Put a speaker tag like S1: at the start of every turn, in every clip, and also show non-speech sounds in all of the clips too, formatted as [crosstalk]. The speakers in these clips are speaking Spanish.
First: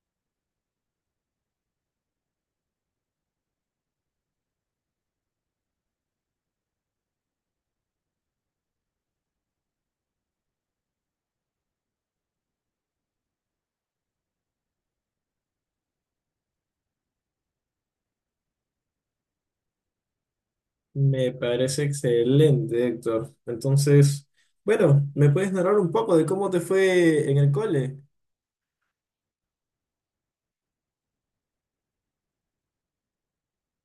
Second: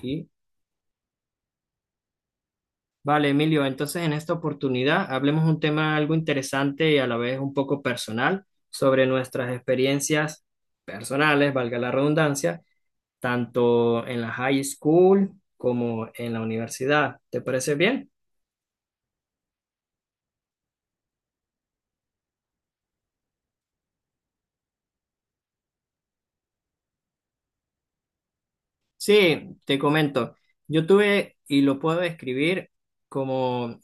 S1: Sí. Vale, Emilio, entonces en esta oportunidad hablemos un tema algo interesante y a la vez un poco personal sobre nuestras experiencias personales, valga la redundancia, tanto en la high school como en la universidad. ¿Te parece bien?
S2: Me parece excelente, Héctor. Entonces, bueno, ¿me puedes narrar un poco de cómo te fue en el cole?
S1: Sí, te comento. Yo tuve, y lo puedo describir como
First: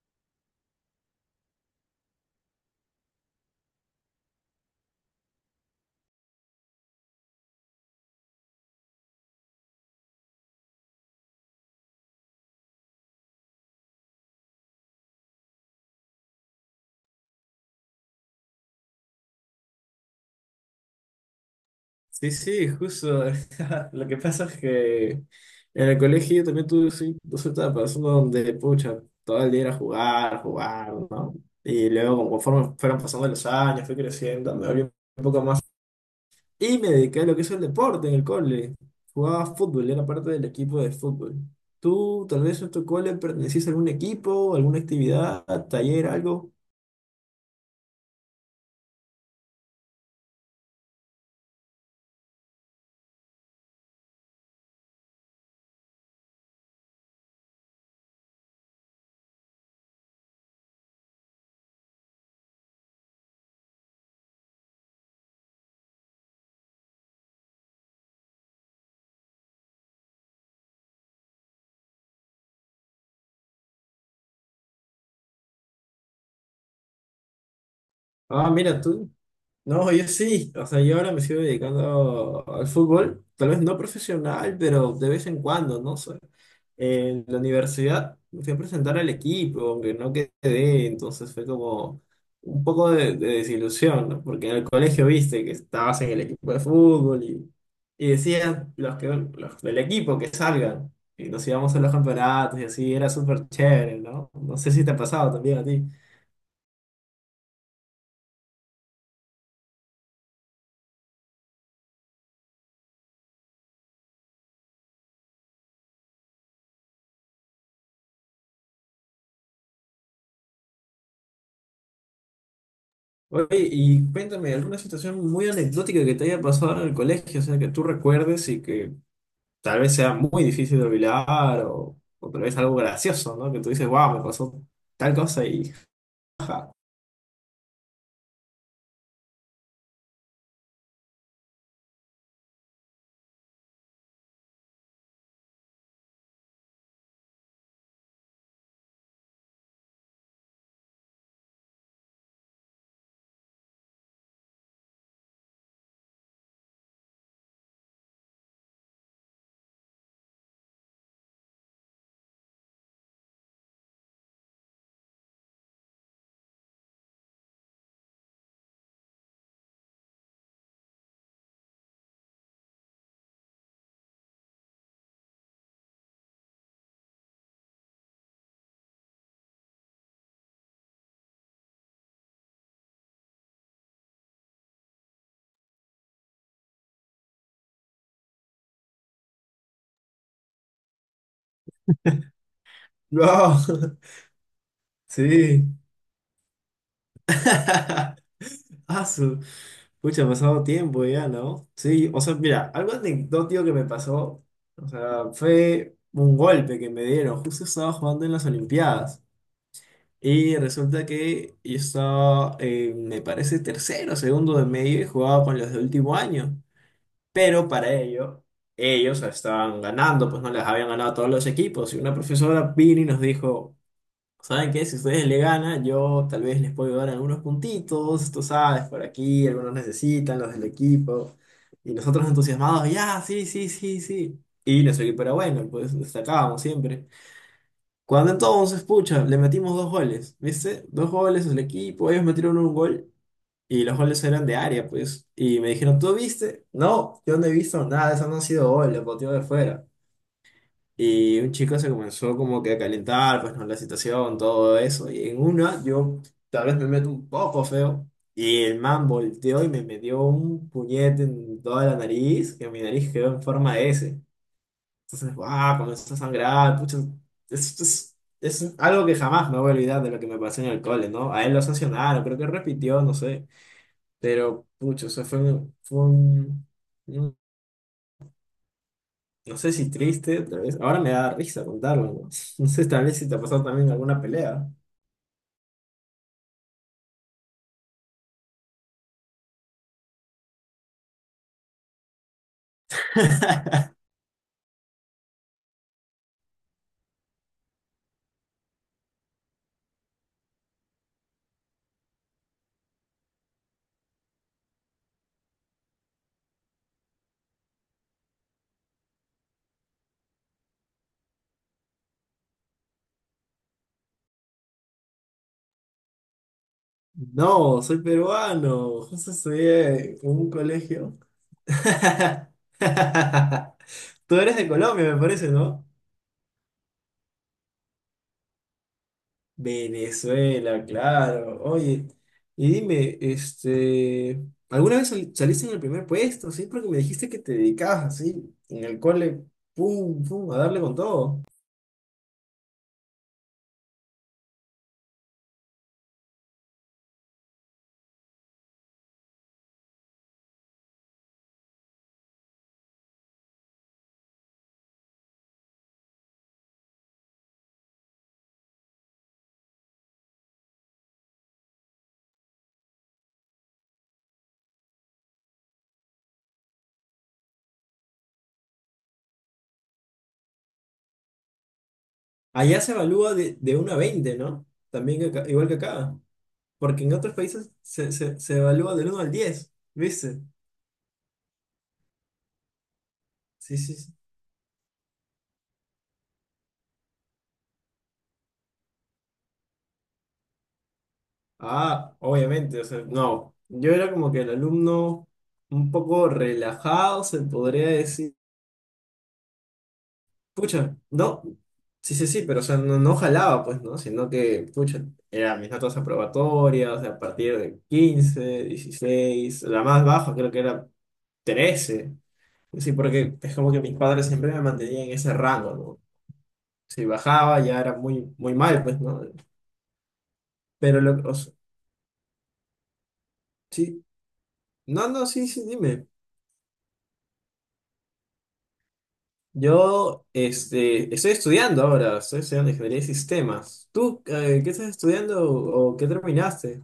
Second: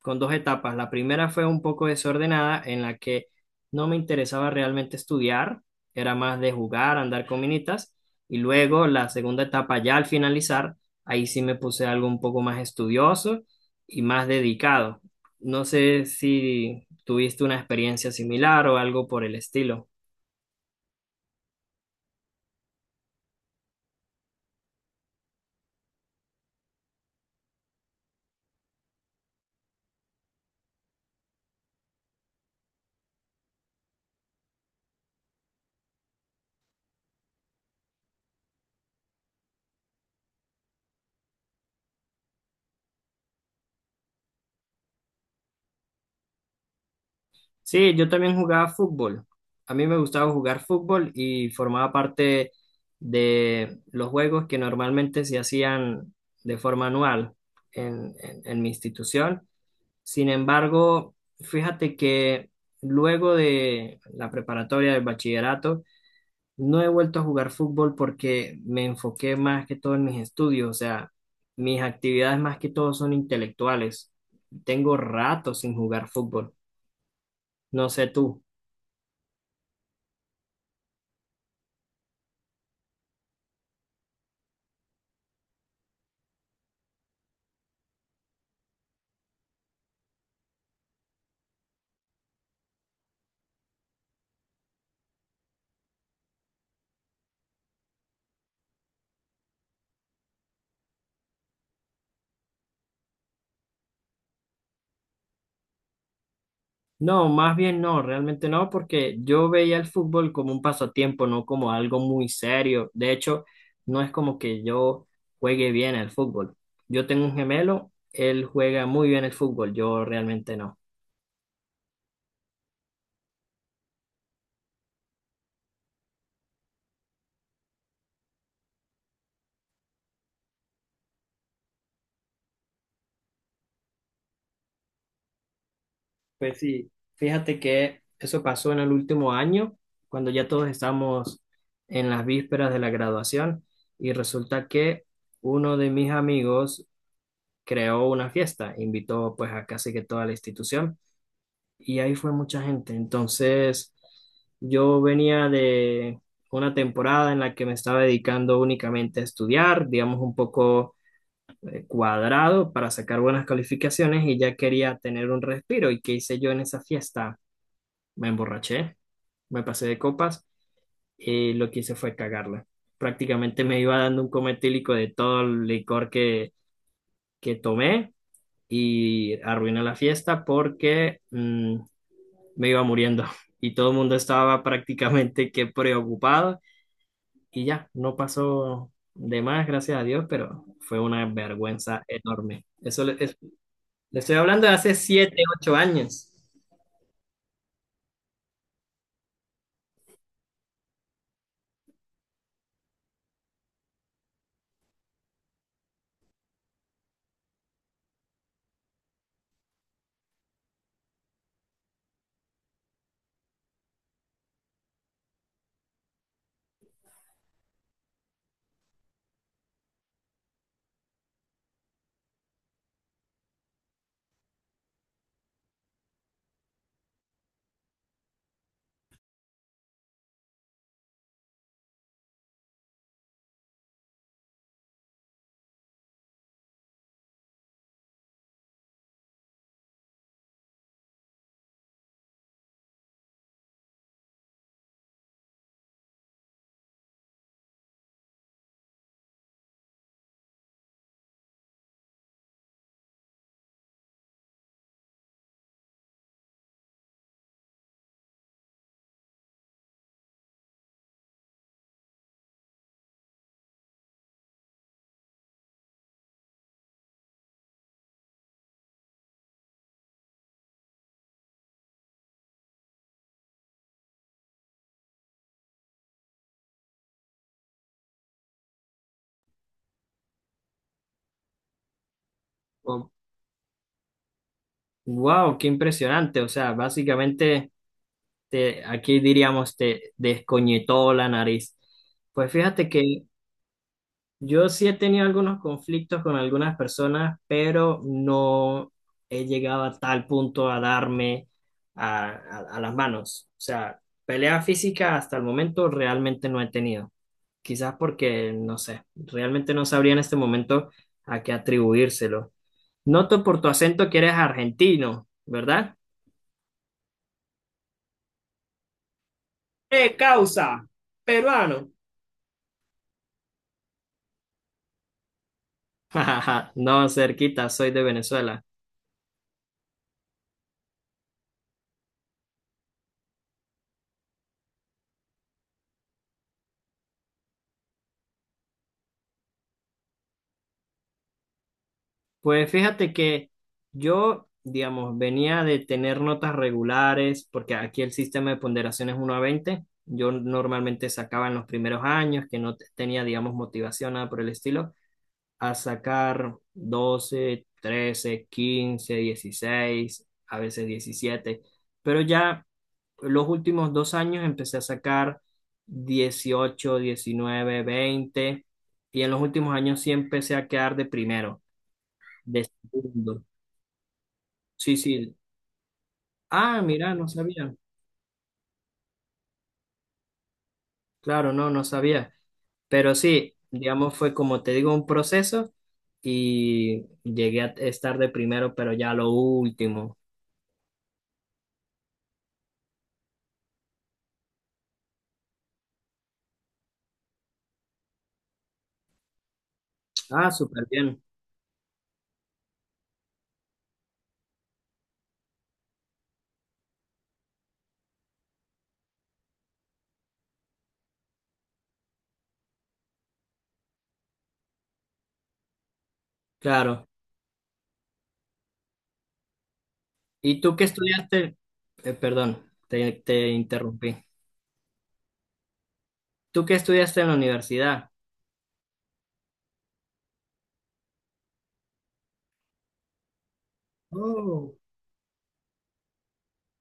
S1: con dos etapas. La primera fue un poco desordenada, en la que no me interesaba realmente estudiar, era más de jugar, andar con minitas. Y luego la segunda etapa, ya al finalizar, ahí sí me puse algo un poco más estudioso y más dedicado. No sé si tuviste una experiencia similar o algo por el estilo.
S2: Sí, sí, justo. [laughs] Lo que pasa es que en el colegio yo también tuve sí, dos etapas, una donde, pucha, todo el día era jugar, jugar, ¿no? Y luego, conforme fueron pasando los años, fui creciendo, me abrí un poco más. Y me dediqué a lo que es el deporte en el cole. Jugaba fútbol, era parte del equipo de fútbol. ¿Tú tal vez en tu cole pertenecías a algún equipo, alguna actividad, taller, algo?
S1: Sí, yo también jugaba fútbol. A mí me gustaba jugar fútbol y formaba parte de los juegos que normalmente se hacían de forma anual en mi institución. Sin embargo, fíjate que luego de la preparatoria del bachillerato, no he vuelto a jugar fútbol porque me enfoqué más que todo en mis estudios. O sea, mis actividades más que todo son intelectuales. Tengo rato sin jugar fútbol. No sé tú.
S2: Ah, mira tú. No, yo sí. O sea, yo ahora me sigo dedicando al fútbol. Tal vez no profesional, pero de vez en cuando, ¿no? Sé. En la universidad me fui a presentar al equipo, aunque no quedé. Entonces fue como un poco de desilusión, ¿no? Porque en el colegio viste que estabas en el equipo de fútbol y decían los, que, los del equipo que salgan. Y nos íbamos a los campeonatos y así. Era súper chévere, ¿no? No sé si te ha pasado también a ti.
S1: No, más bien no, realmente no, porque yo veía el fútbol como un pasatiempo, no como algo muy serio. De hecho, no es como que yo juegue bien al fútbol. Yo tengo un gemelo, él juega muy bien el fútbol, yo realmente no.
S2: Oye, y cuéntame, ¿alguna situación muy anecdótica que te haya pasado en el colegio? O sea, que tú recuerdes y que tal vez sea muy difícil de olvidar o tal vez algo gracioso, ¿no? Que tú dices, wow, me pasó tal cosa y…
S1: Pues sí, fíjate que eso pasó en el último año, cuando ya todos estamos en las vísperas de la graduación, y resulta que uno de mis amigos creó una fiesta, invitó pues a casi que toda la institución. Y ahí fue mucha gente. Entonces, yo venía de una temporada en la que me estaba dedicando únicamente a estudiar, digamos un poco cuadrado para sacar buenas calificaciones y ya quería tener un respiro. ¿Y qué hice yo en esa fiesta? Me emborraché, me pasé de copas y lo que hice fue cagarla. Prácticamente me iba dando un coma etílico de todo el licor que tomé y arruiné la fiesta porque me iba muriendo y todo el mundo estaba prácticamente que preocupado y ya, no pasó de más, gracias a Dios, pero fue una vergüenza enorme.
S2: ¡Wow! [laughs]
S1: Le estoy hablando de hace siete,
S2: Sí.
S1: ocho años.
S2: [laughs] Ah, su... Pucha, ha pasado tiempo ya, ¿no? Sí, o sea, mira, algo anecdótico que me pasó, o sea, fue un golpe que me dieron. Justo estaba jugando en las Olimpiadas. Y resulta que yo estaba, me parece, tercero, segundo de medio y jugaba con los de último año. Pero para ello, ellos estaban ganando, pues no les habían ganado a todos los equipos. Y una profesora vino y nos dijo, ¿saben qué? Si ustedes le ganan, yo tal vez les puedo dar algunos puntitos, tú sabes, por aquí, algunos necesitan, los del equipo. Y nosotros entusiasmados, ya, sí, sí, sí, sí. Y nuestro equipo era bueno, pues destacábamos siempre. Cuando entonces, pucha, le metimos dos goles, ¿viste? Dos goles al equipo, ellos metieron un gol y los goles eran de área, pues. Y me dijeron, ¿tú viste? No, yo no he visto nada, eso no han sido goles, lo de fuera. Y un chico se comenzó como que a calentar, pues, ¿no? La situación, todo eso. Y en una, yo tal vez me meto un poco feo. Y el man volteó y me metió un puñete en toda la nariz, que mi nariz quedó en forma de S. Entonces, ah, comenzó a sangrar, pucha, es, es- es algo que jamás me voy a olvidar de lo que me pasó en el cole, ¿no? A él lo sancionaron, creo que repitió, no sé, pero, pucha, o sea, un- no sé si triste, tal vez, ahora me da risa contarlo, ¿no? [laughs] No sé, tal
S1: Oh,
S2: vez si te ha pasado también alguna pelea.
S1: wow, qué impresionante. O sea, básicamente te, aquí diríamos te descoñetó la nariz. Pues fíjate que
S2: [laughs]
S1: yo sí he tenido algunos conflictos con algunas personas, pero no he llegado a tal punto a darme a las manos. O sea, pelea física hasta el momento realmente no he tenido. Quizás porque, no sé, realmente no sabría en este momento a qué atribuírselo. Noto por tu acento que eres argentino, ¿verdad?
S2: No, soy peruano, justo
S1: [laughs]
S2: estudié
S1: ¡Eh,
S2: en un
S1: causa!
S2: colegio.
S1: Peruano.
S2: [laughs] Tú eres de Colombia, me parece, ¿no?
S1: [laughs] No, cerquita, soy de Venezuela.
S2: Venezuela, claro. Oye, y dime, ¿alguna vez saliste en el primer puesto? Sí, porque me dijiste que te dedicabas así, en el cole, pum, pum, a darle con todo.
S1: Pues fíjate que yo, digamos, venía de tener notas regulares, porque aquí el sistema de ponderación es 1 a 20. Yo normalmente sacaba en los primeros años, que no tenía, digamos, motivación, nada por el estilo, a sacar 12, 13, 15, 16, a veces 17. Pero ya los últimos 2 años empecé a sacar 18, 19, 20 y en los últimos años sí empecé a quedar de primero. De
S2: Allá se evalúa
S1: segundo.
S2: de uno a 20, ¿no?
S1: Sí,
S2: También que
S1: sí.
S2: igual que acá.
S1: Ah,
S2: Porque en
S1: mira, no
S2: otros países
S1: sabía.
S2: se evalúa del uno al 10, ¿viste?
S1: Claro, no, no sabía. Pero sí,
S2: Sí, sí, sí.
S1: digamos, fue como te digo, un proceso y llegué a estar de primero, pero ya lo último.
S2: Ah, obviamente, o sea, no. Yo era como que el alumno un poco relajado, se podría decir.
S1: Ah, súper
S2: Pucha,
S1: bien.
S2: no, sí, sí, sí, pero o sea, no, no jalaba, pues, ¿no? Sino que, pucha, eran mis notas aprobatorias, o sea, a partir de 15 16 la más baja creo que era 13, sí, porque es como que mis padres siempre me mantenían en ese rango, ¿no? Si
S1: Claro.
S2: bajaba ya era muy, muy mal, pues, ¿no?
S1: ¿Y tú qué
S2: Pero lo, o sea,
S1: estudiaste? Perdón, te
S2: sí,
S1: interrumpí.
S2: no, no, sí, sí, dime.
S1: ¿Tú qué estudiaste en la universidad?
S2: Yo, estoy estudiando ahora, estoy estudiando ingeniería de sistemas. ¿Tú, qué
S1: Oh,
S2: estás estudiando o qué terminaste?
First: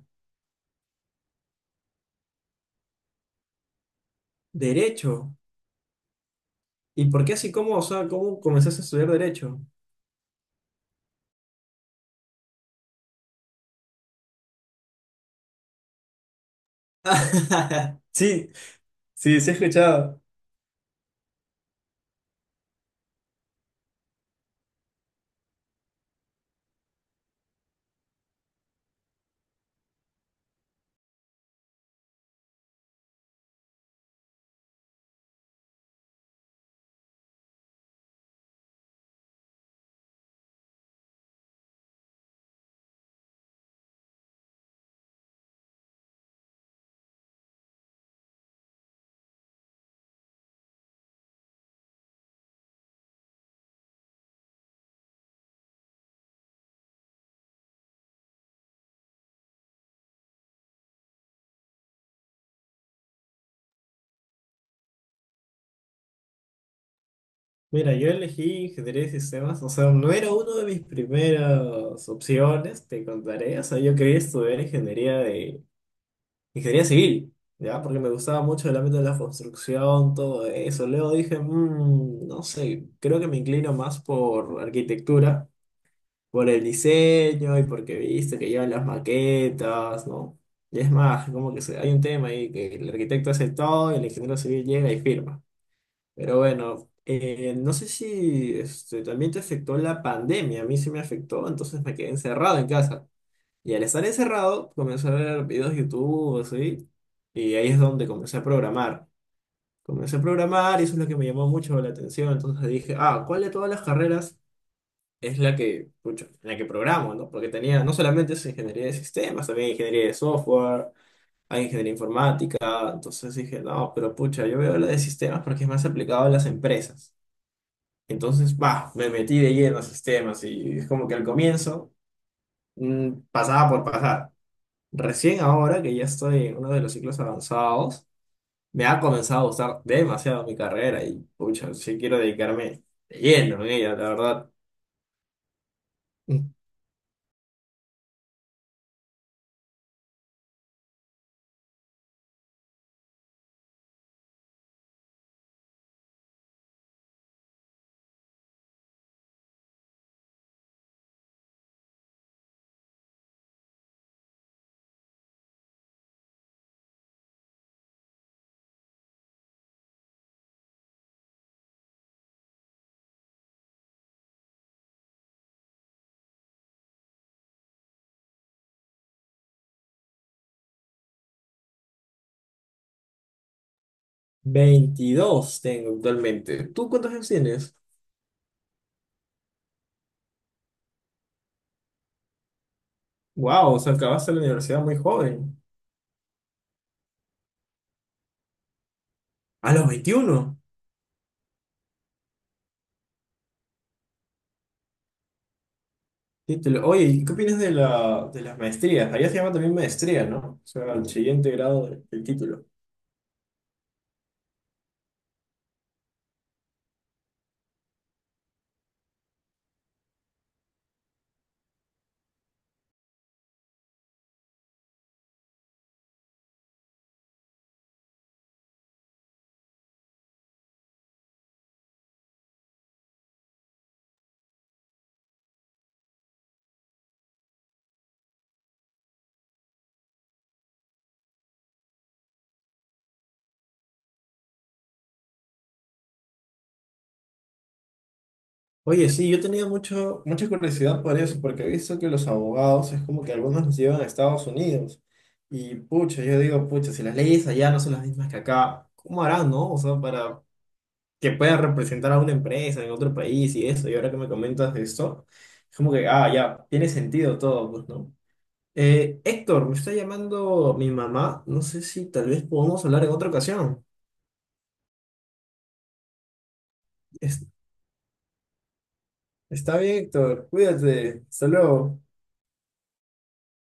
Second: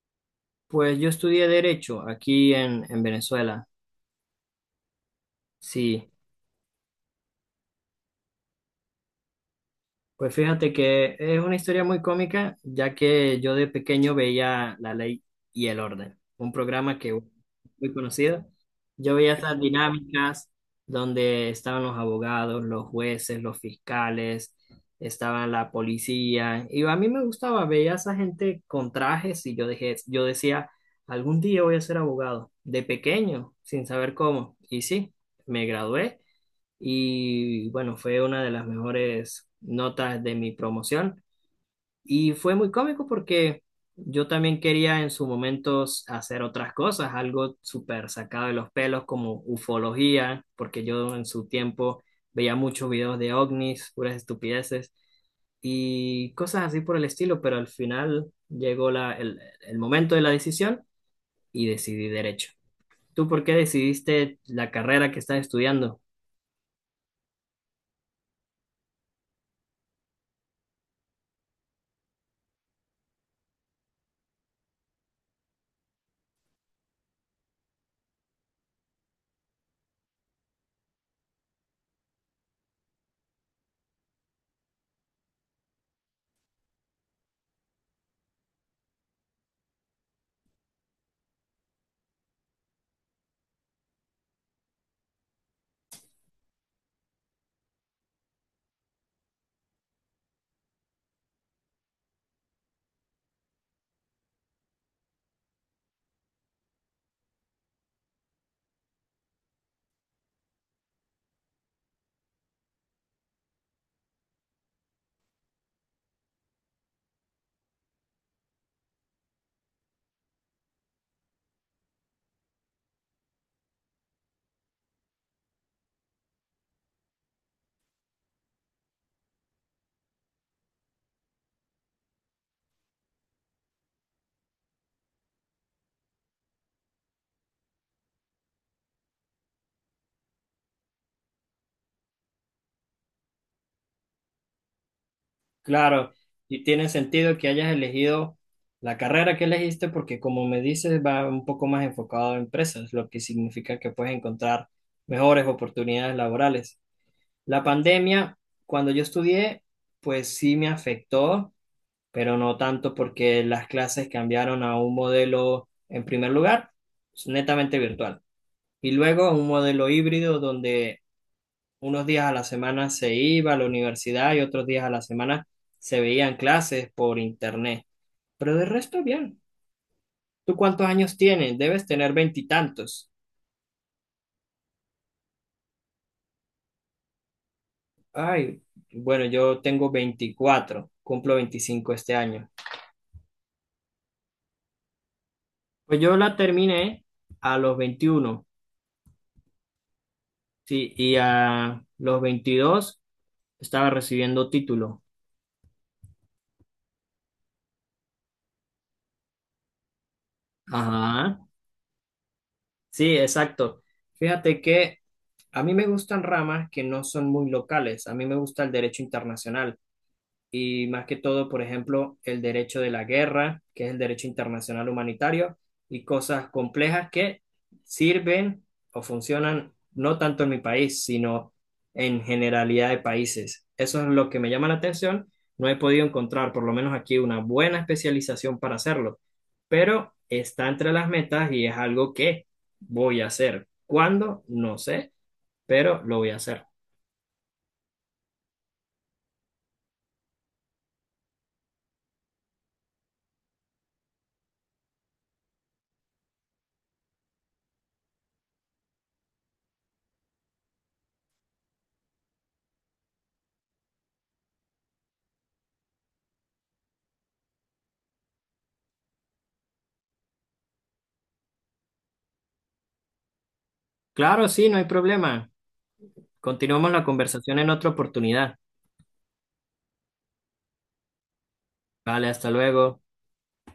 S1: pues yo estudié Derecho aquí en Venezuela.
S2: Derecho.
S1: Sí.
S2: ¿Y por qué así? ¿Cómo, o sea, cómo comenzaste a estudiar derecho?
S1: Pues fíjate que es una historia muy cómica, ya que yo de pequeño veía La Ley y el Orden, un programa que muy
S2: [laughs]
S1: conocido.
S2: Sí,
S1: Yo veía
S2: sí, sí he
S1: esas
S2: escuchado.
S1: dinámicas donde estaban los abogados, los jueces, los fiscales, estaban la policía, y a mí me gustaba, veía a esa gente con trajes y yo dejé, yo decía, algún día voy a ser abogado, de pequeño, sin saber cómo. Y sí, me gradué y bueno, fue una de las mejores notas de mi promoción y fue muy cómico porque yo también quería en su momento hacer otras cosas, algo súper sacado de los pelos como ufología, porque yo en su tiempo veía muchos videos de ovnis, puras estupideces y cosas así por el estilo, pero al final llegó el momento de la decisión y decidí derecho. ¿Tú por qué decidiste la carrera que estás estudiando?
S2: Mira, yo elegí ingeniería de sistemas, o sea, no era una de mis primeras opciones, te contaré, o sea, yo quería estudiar ingeniería civil, ¿ya? Porque me gustaba mucho el ámbito de la construcción, todo eso. Luego dije, no sé, creo que me inclino más por arquitectura. Por el diseño y porque viste que llevan las maquetas, ¿no?" Y es más, como que hay un tema ahí que el arquitecto hace todo y el ingeniero civil llega y firma. Pero bueno, no sé si también te afectó la pandemia, a mí sí me afectó, entonces me quedé encerrado en casa. Y al estar encerrado, comencé a ver videos de YouTube, así, y ahí es donde comencé a programar. Comencé a programar y eso es lo que me llamó mucho la atención. Entonces dije, ah, ¿cuál de todas las carreras es la que, pucha, la que programo, ¿no? Porque tenía, no solamente es ingeniería de sistemas, también hay ingeniería de software, hay ingeniería informática, entonces dije, no, pero pucha, yo veo la de sistemas porque es más aplicado a las empresas. Entonces, va, me metí de lleno a sistemas y es como que al comienzo pasaba por pasar. Recién ahora que ya estoy en uno de los ciclos avanzados, me ha comenzado a gustar demasiado mi carrera y, pucha, sí quiero dedicarme de lleno en ella, la verdad.
S1: Claro, y tiene sentido que hayas elegido la carrera que elegiste porque como me dices va un poco más enfocado a empresas, lo que significa que puedes encontrar mejores oportunidades laborales. La pandemia, cuando yo estudié, pues sí me afectó, pero no tanto porque las clases cambiaron a un modelo, en primer lugar, netamente virtual, y luego a un modelo híbrido donde unos días a la semana se iba a la universidad y otros días a la semana se veían clases por internet. Pero de resto, bien. ¿Tú cuántos años tienes? Debes tener veintitantos.
S2: 22 tengo actualmente. ¿Tú cuántos años tienes?
S1: Ay, bueno, yo tengo 24, cumplo 25 este año.
S2: Wow, o sea, acabaste la universidad muy joven.
S1: Pues yo la terminé a los 21,
S2: A los 21.
S1: sí, y a los 22 estaba recibiendo título.
S2: Sí, te lo- Oye, ¿y qué opinas de la, de las maestrías? Allá se llama también maestría, ¿no? O sea, el
S1: Ajá,
S2: siguiente grado del título.
S1: sí, exacto. Fíjate que a mí me gustan ramas que no son muy locales. A mí me gusta el derecho internacional y más que todo, por ejemplo, el derecho de la guerra, que es el derecho internacional humanitario, y cosas complejas que sirven o funcionan no tanto en mi país, sino en generalidad de países. Eso es lo que me llama la atención. No he podido encontrar, por lo menos aquí, una buena especialización para hacerlo, pero está entre las metas y es algo que voy a hacer. ¿Cuándo? No sé, pero lo voy a hacer.
S2: Oye, sí, yo tenía mucha curiosidad por eso, porque he visto que los abogados es como que algunos los llevan a Estados Unidos. Y pucha, yo digo, pucha, si las leyes allá no son las mismas que acá, ¿cómo harán, no? O sea, para que puedan representar a una empresa en otro país y eso. Y ahora que me comentas de esto, es como que, ah, ya, tiene sentido todo, pues, ¿no? Héctor, me está llamando mi mamá. No sé si tal vez podamos hablar en otra ocasión.
S1: Claro, sí, no hay problema. Continuamos la
S2: Es-
S1: conversación en otra oportunidad.
S2: Está bien, Héctor. Cuídate. Hasta luego.
S1: Vale, hasta luego.